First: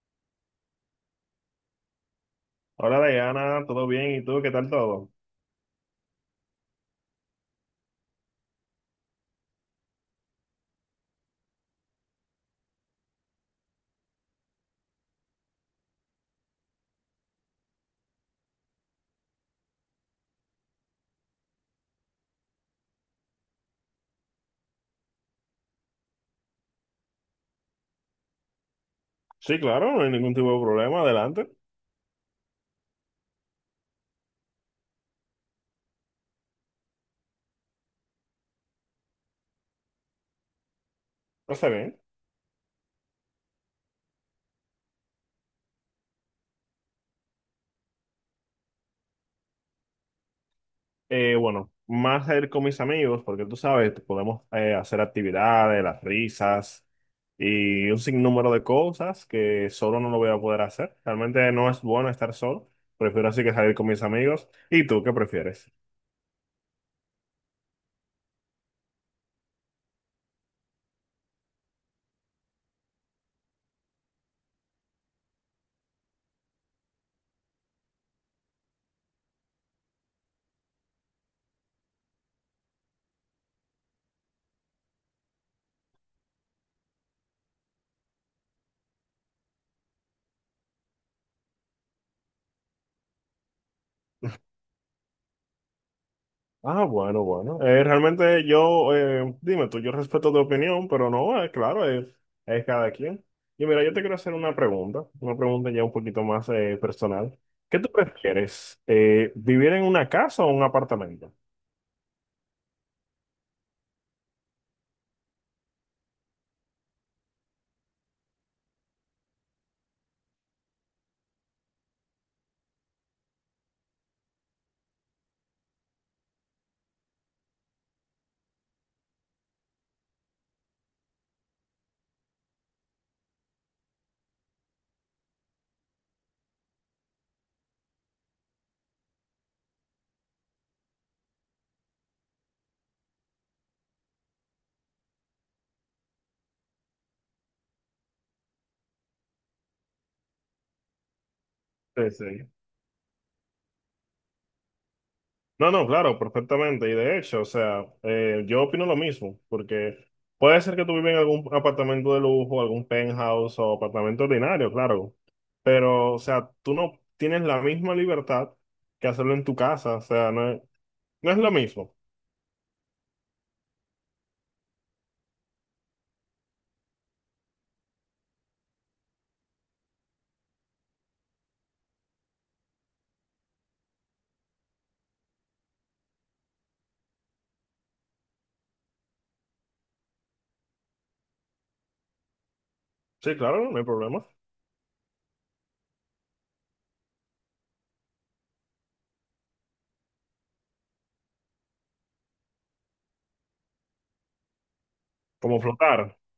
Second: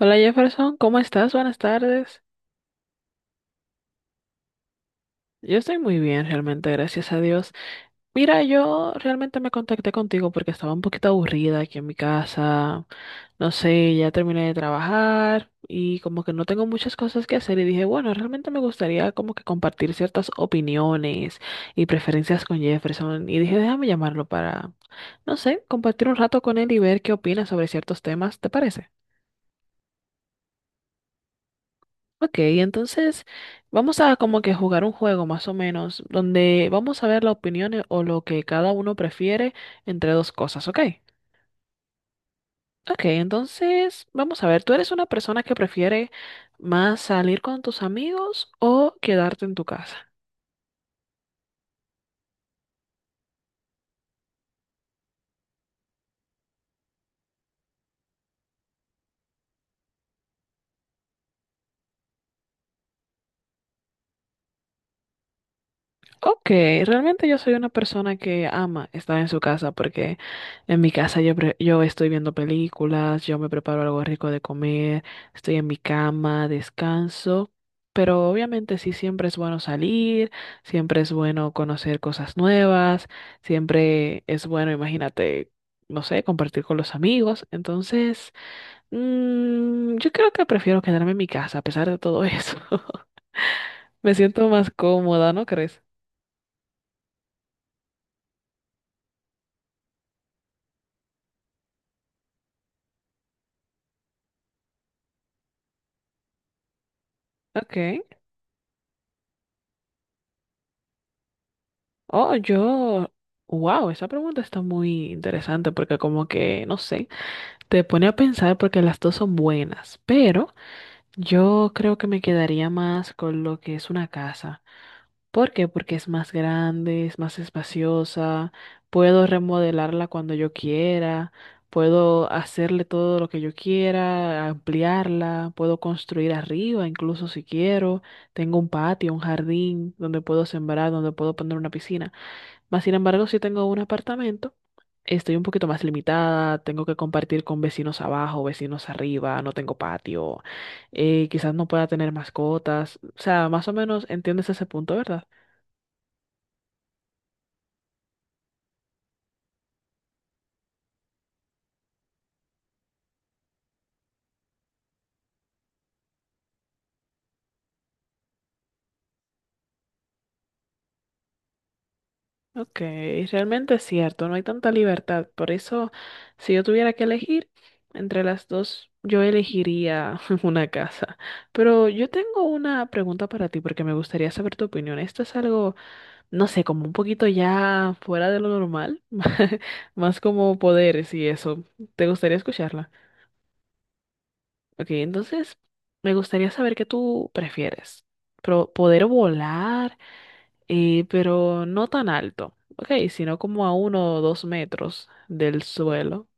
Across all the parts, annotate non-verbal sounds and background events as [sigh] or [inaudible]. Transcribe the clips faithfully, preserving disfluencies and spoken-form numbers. Hola Jefferson, ¿cómo estás? Buenas tardes. Hola Diana, ¿todo bien? ¿Y tú qué tal todo? Yo estoy muy bien, realmente, gracias a Dios. Mira, yo realmente me contacté contigo porque estaba un poquito aburrida aquí en mi casa. No sé, ya terminé de trabajar y como que no tengo muchas cosas que hacer y dije, bueno, realmente me gustaría como que compartir ciertas opiniones y preferencias con Jefferson y dije, déjame llamarlo para, no sé, compartir un rato con él y ver qué opina sobre ciertos temas, ¿te parece? Sí, claro, no hay ningún tipo de problema, adelante. Ok, entonces vamos a como que jugar un juego más o menos, donde vamos a ver la opinión eh, o lo que cada uno prefiere entre dos cosas, ¿ok? Está bien. Ok, entonces vamos a ver, ¿tú eres una persona que prefiere más salir con tus amigos o quedarte en tu casa? Eh, bueno, más a ir con mis amigos, porque tú sabes, podemos eh, hacer actividades, las risas y un sinnúmero de cosas que solo no lo voy a poder hacer. Realmente no es bueno estar solo, prefiero así que salir con mis amigos. ¿Y tú qué prefieres? Ok, realmente yo soy una persona que ama estar en su casa porque en mi casa yo, pre- yo estoy viendo películas, yo me preparo algo rico de comer, estoy en mi cama, descanso, pero obviamente sí siempre es bueno salir, siempre es bueno conocer cosas nuevas, siempre es bueno, imagínate, no sé, compartir con los amigos, entonces mm, yo creo que prefiero quedarme en mi casa a pesar de todo eso. [laughs] Me siento más cómoda, ¿no crees? Ah, bueno, bueno. Eh, realmente yo, eh, dime tú, yo respeto tu opinión, pero no, eh, claro, es, es cada quien. Y mira, yo te quiero hacer una pregunta, una pregunta ya un poquito más eh, personal. Ok. ¿Qué tú prefieres, eh, vivir en una casa o un apartamento? Oh, yo, wow, esa pregunta está muy interesante porque como que, no sé, te pone a pensar porque las dos son buenas, pero yo creo que me quedaría más con lo que es una casa. ¿Por qué? Porque es más grande, es más espaciosa, puedo remodelarla cuando yo quiera, puedo hacerle todo lo que yo quiera, ampliarla, puedo construir arriba, incluso si quiero, tengo un patio, un jardín donde puedo sembrar, donde puedo poner una piscina. Más sin embargo, si tengo un apartamento, estoy un poquito más limitada, tengo que compartir con vecinos abajo, vecinos arriba, no tengo patio, eh, quizás no pueda Sí, tener sí. mascotas, o sea, más o menos entiendes ese punto, ¿verdad? No, no, claro, perfectamente. Y de hecho, o sea, eh, yo opino lo mismo, porque puede ser que tú vivas en algún apartamento de lujo, algún penthouse o apartamento ordinario, claro, pero, o sea, tú no tienes la misma libertad que hacerlo en tu casa, o sea, no es, no es lo mismo. Ok, realmente es cierto, no hay tanta libertad, por eso si yo tuviera que elegir entre las dos, yo elegiría [laughs] una casa. Pero yo tengo una pregunta para ti porque me gustaría saber tu opinión. Esto es algo no sé, como un poquito ya fuera de lo normal, [laughs] más como poderes y eso. ¿Te gustaría escucharla? Sí, claro, no hay problema. Ok, entonces me gustaría saber qué tú prefieres. Pro poder volar, eh, pero no tan alto, ok, sino como a uno o dos metros Como del flotar. suelo.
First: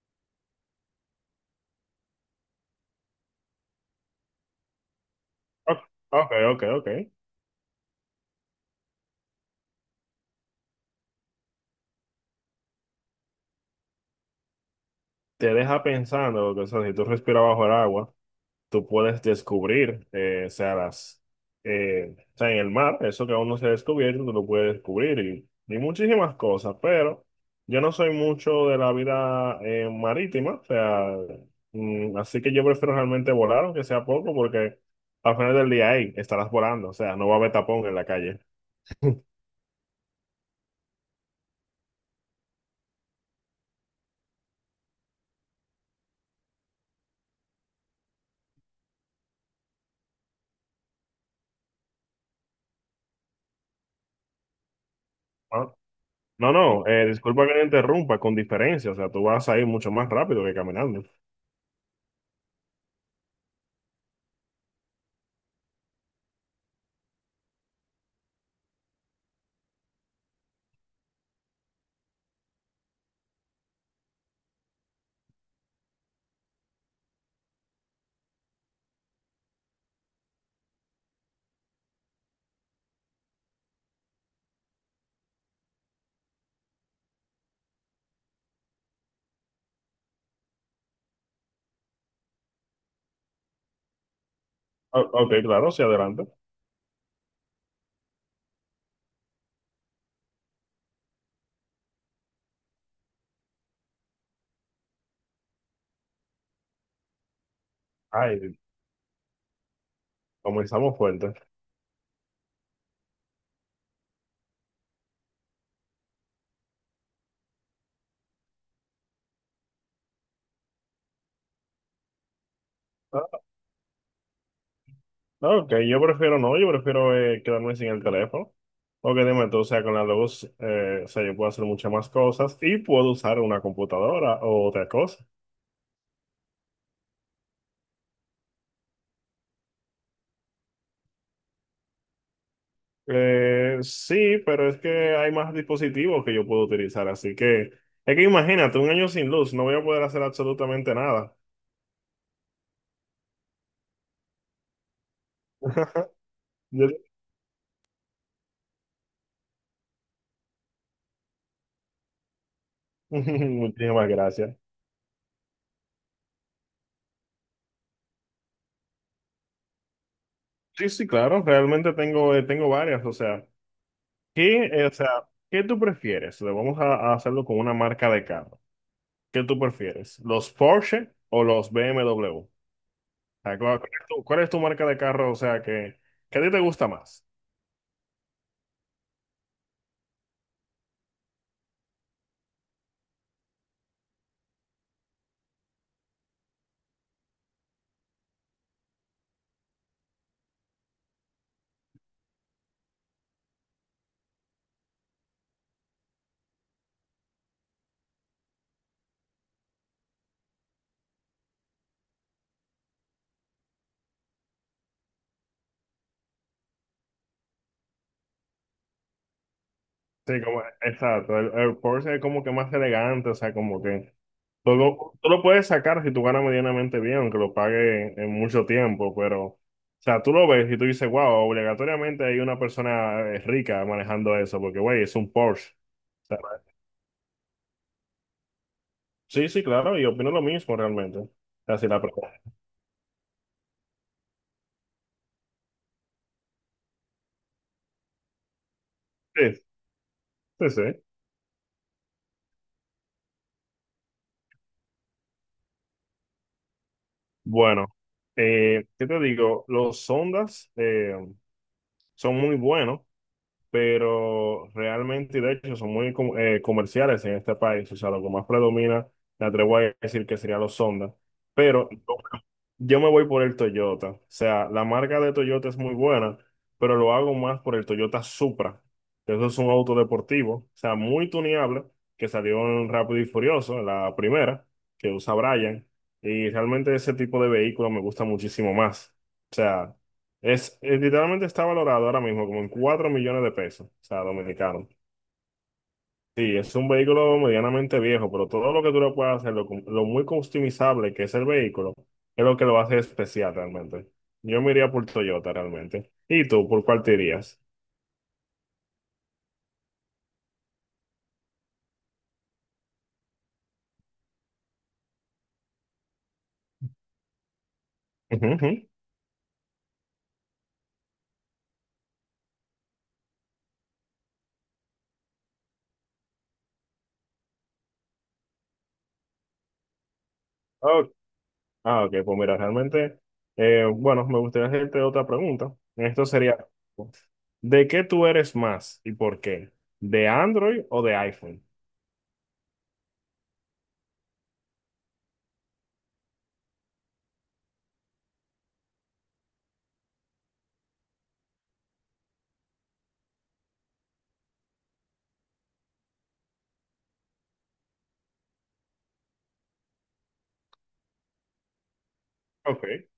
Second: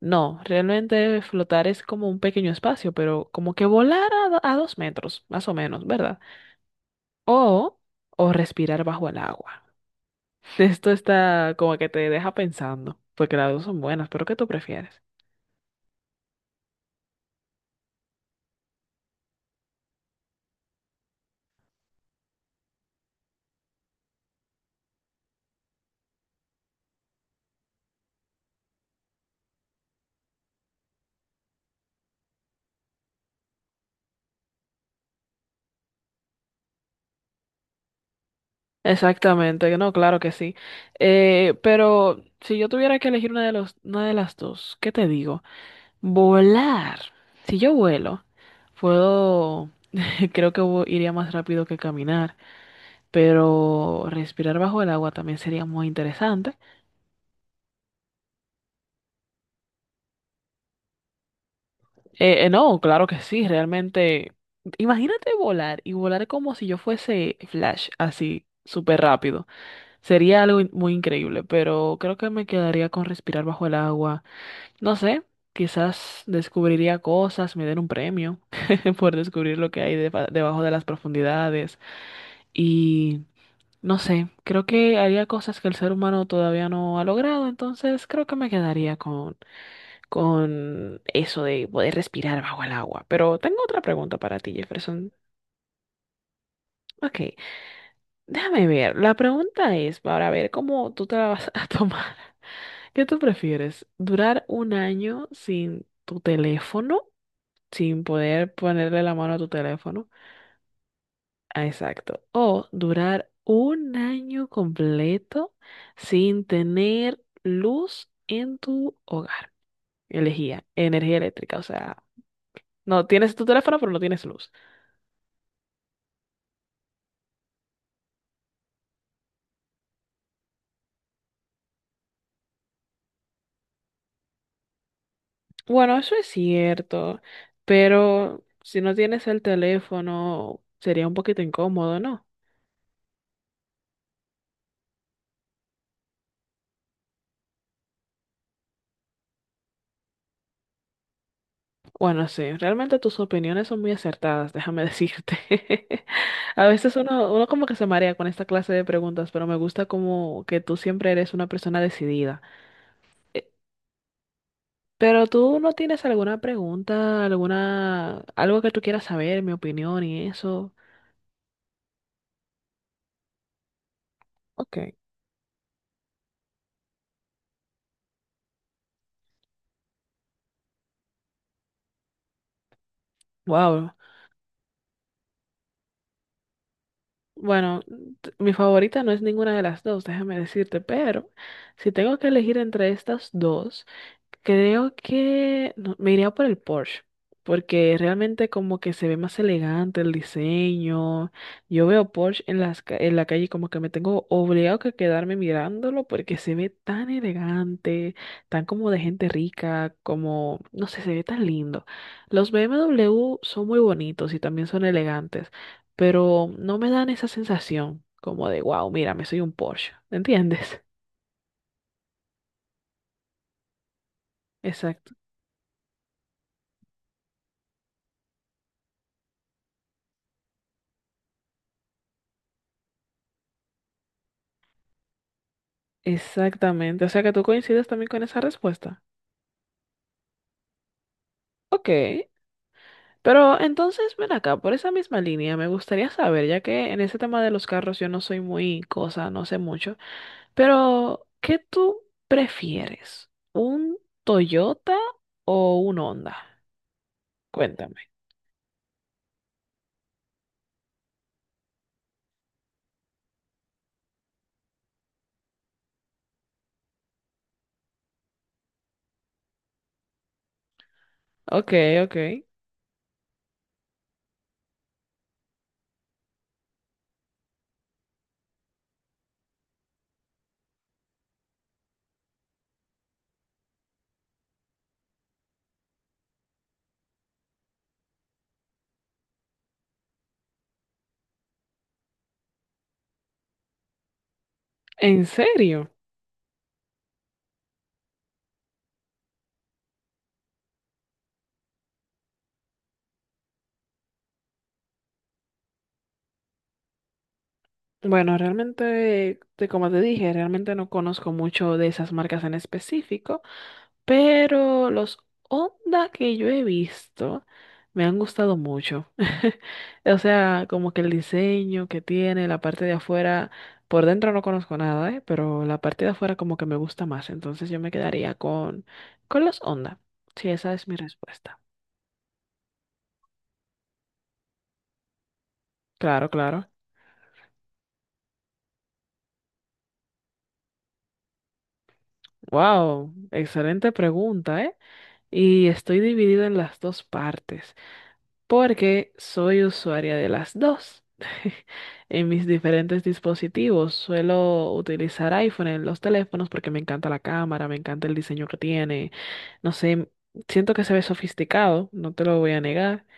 No, realmente flotar es como un pequeño espacio, pero como que volar a, do- a dos metros, más o menos, Ok, ¿verdad? ok, ok. Ok. O, o respirar bajo el agua. Esto está como que te deja pensando, porque las dos son buenas, pero ¿qué tú prefieres? Te deja pensando, porque, o sea, si tú respiras bajo el agua, tú puedes descubrir, eh, o sea, las, eh, o sea, en el mar, eso que aún no se ha descubierto, tú lo puedes descubrir y, y muchísimas cosas, pero yo no soy mucho de la vida eh, marítima, o sea, mm, así que yo prefiero realmente volar, aunque sea poco, porque al final del día ahí estarás volando, o sea, no va a haber tapón en la calle. Exactamente, no, claro que sí. Eh, pero si yo tuviera que elegir una de los, una de las dos, ¿qué te digo? Volar. Si yo vuelo, puedo, [laughs] creo que vo- iría más rápido que caminar, pero respirar bajo el agua también sería No, muy no, interesante. no, eh, disculpa que te interrumpa, con diferencia, o sea, tú vas a ir mucho más rápido que caminando. Eh, eh, no, claro que sí, realmente. Imagínate volar y volar como si yo fuese Flash, así, súper rápido. Sería algo in- muy increíble, pero creo que me quedaría con respirar bajo el agua. No sé, quizás descubriría cosas, me den un premio [laughs] por descubrir lo que hay deba- debajo de las profundidades. Y no sé, creo que haría cosas que el ser humano todavía no ha logrado, entonces creo que me quedaría con, con eso de poder respirar bajo el agua. Pero tengo otra pregunta para ti, O- Jefferson. Ok, claro, sí, adelante. Ok, déjame ver. La pregunta es para ver cómo tú te la vas a [laughs] tomar. ¿Qué tú prefieres? ¿Durar un año sin tu teléfono, sin poder Ay, ponerle la mano a tu teléfono? comenzamos fuerte. Ah, exacto. O durar un año completo sin tener luz en tu hogar. Elegía energía eléctrica, o sea, no tienes tu teléfono, pero no tienes luz. No, que yo prefiero no, yo prefiero eh, quedarme sin el teléfono. Porque dime tú, o sea, con la luz, eh, o sea, yo puedo hacer muchas más cosas y puedo usar una computadora o otra cosa. Bueno, eso es cierto, pero si no tienes el teléfono, sería un poquito incómodo, ¿no? Eh, sí, pero es que hay más dispositivos que yo puedo utilizar, así que es que imagínate, un año sin luz, no voy a poder hacer absolutamente nada. Bueno, sí, realmente tus opiniones son muy acertadas, déjame decirte. [laughs] [laughs] A Yo- veces uno, uno como que se marea con esta clase de preguntas, pero me gusta como que tú siempre eres una persona decidida. [laughs] muchísimas gracias. Pero tú no tienes alguna pregunta, alguna, algo que tú quieras saber, mi opinión y eso. Sí, sí, claro, realmente tengo, eh, tengo varias, o sea, ¿qué, Ok. eh, o sea, ¿qué tú prefieres? Le vamos a, a hacerlo con una marca de carro. ¿Qué tú prefieres? ¿Los Porsche o los B M W? O sea, ¿cuál, ¿cuál Wow. es tu, cuál es tu marca de carro? O sea, que, que a ti te gusta más. Bueno, t- mi favorita no es ninguna de las dos, déjame decirte, pero si tengo que elegir entre estas dos, creo que no- me iría por el Porsche, porque realmente como que se ve más elegante el diseño. Yo veo Porsche en las, ca- en la calle como que me tengo obligado que quedarme mirándolo porque se ve tan elegante, tan como de gente rica, como, no sé, se ve tan lindo. Los B M W son muy bonitos y también son elegantes, pero no me dan esa sensación como de, wow, mira me soy un Porsche, Sí, como, ¿entiendes? exacto. El, el Porsche es como que más elegante, o sea, como que [laughs] tú Exacto, lo, tú lo puedes sacar si tú ganas medianamente bien, aunque lo pague en, en mucho tiempo, pero, o sea, tú lo ves y tú dices, wow, obligatoriamente hay una persona eh, rica manejando eso, porque, güey, es un Porsche. O sea, exactamente. O sea que tú coincides también con esa respuesta. sí, sí, claro, y opino lo mismo realmente. Ok, Así la pregunta. pero entonces ven acá, por esa misma línea, me gustaría saber, ya que en ese tema de los carros yo no soy muy cosa, no sé Sí, mucho, sí, sí. pero ¿qué tú prefieres? ¿Un Toyota o un Honda? Bueno, Cuéntame. eh, ¿qué te digo? Los Sondas eh, son muy buenos, pero realmente, de hecho, son muy com- eh, comerciales en este país. O sea, lo que más predomina, me atrevo a decir que serían los Sondas. Ok, Pero ok. yo me voy por el Toyota. O sea, la marca de Toyota es muy buena, pero lo hago más por el Toyota Supra. Eso es un auto deportivo, o sea, muy tuneable, que salió en Rápido y Furioso, la primera, que usa Brian. Y realmente ese tipo de vehículo me gusta muchísimo más. O sea, es, es- literalmente está valorado ahora mismo como en cuatro millones de pesos, o sea, dominicano. ¿En serio? Sí, es un vehículo medianamente viejo, pero todo lo que tú le puedas hacer, lo, cum- lo muy customizable que es el vehículo, es lo que lo hace especial realmente. Yo me iría por Toyota realmente. ¿Y tú, por cuál te irías? Bueno, realmente, te- como te dije, realmente no conozco mucho de esas marcas en específico, pero los Honda que yo he visto me han Ujú, gustado ujú. mucho. [laughs] O sea, como que el diseño que tiene, la parte de afuera, por dentro no conozco nada, ¿eh? Pero la parte de afuera como que me gusta más, entonces yo me quedaría con, con los Honda. Sí, esa es mi Ok. respuesta. Ah, ok, pues mira, realmente, eh, bueno, me gustaría hacerte otra pregunta. Esto Claro, sería, claro. ¿de qué tú eres más y por qué? ¿De Android o de iPhone? Wow, excelente pregunta, ¿eh? Y estoy dividida en las dos partes, porque soy usuaria de las dos. [laughs] En mis diferentes dispositivos suelo utilizar iPhone en los teléfonos porque me encanta la cámara, me encanta el diseño que tiene. No sé, siento que se ve sofisticado, no te lo voy a negar. Ok.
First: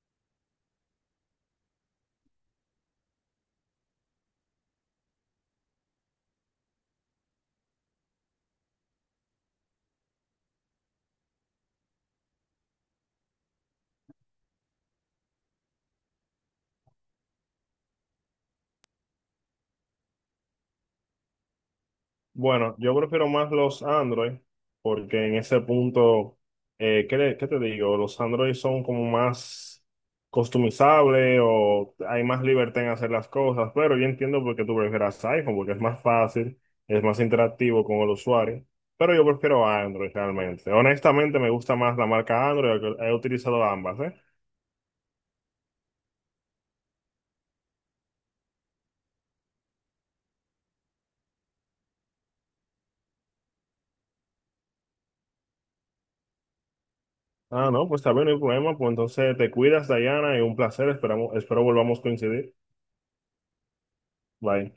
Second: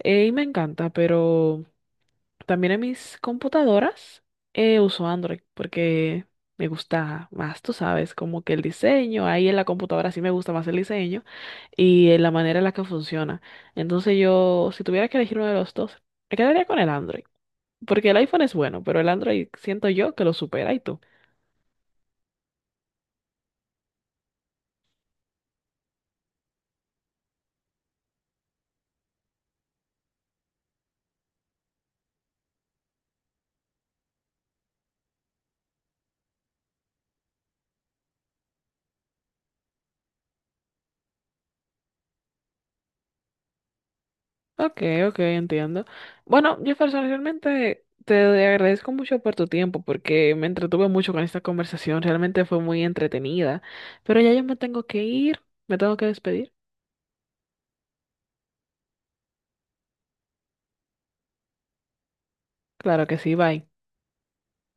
eh, Y me encanta, pero también en mis computadoras eh, uso Android porque me gusta más, tú sabes, como que el diseño, ahí en la computadora sí me gusta más el diseño y eh, la manera en la que funciona. Entonces yo, si tuviera que elegir uno de los dos, me quedaría con el Android, porque el iPhone es bueno, pero el Android siento yo que lo supera y tú. Bueno, yo prefiero más los Android porque en ese punto, eh, ¿qué, le- ¿qué te digo? Los Android son como más customizables o hay más libertad en hacer las cosas, pero yo entiendo por qué tú prefieras iPhone porque es más fácil, es más interactivo con el usuario, pero yo prefiero Android realmente. Honestamente me gusta más la marca Android, he he utilizado ambas, ¿eh? Ok, ok, entiendo. Bueno, Jefferson, realmente te agradezco mucho por tu tiempo porque me entretuve mucho con esta conversación, realmente fue muy entretenida, pero ya yo me tengo que ir, me tengo que despedir. Ah, no, pues está bien, no hay problema, pues entonces te cuidas, Dayana, y un placer, esperamos, espero volvamos a coincidir. Claro que sí, bye. Bye.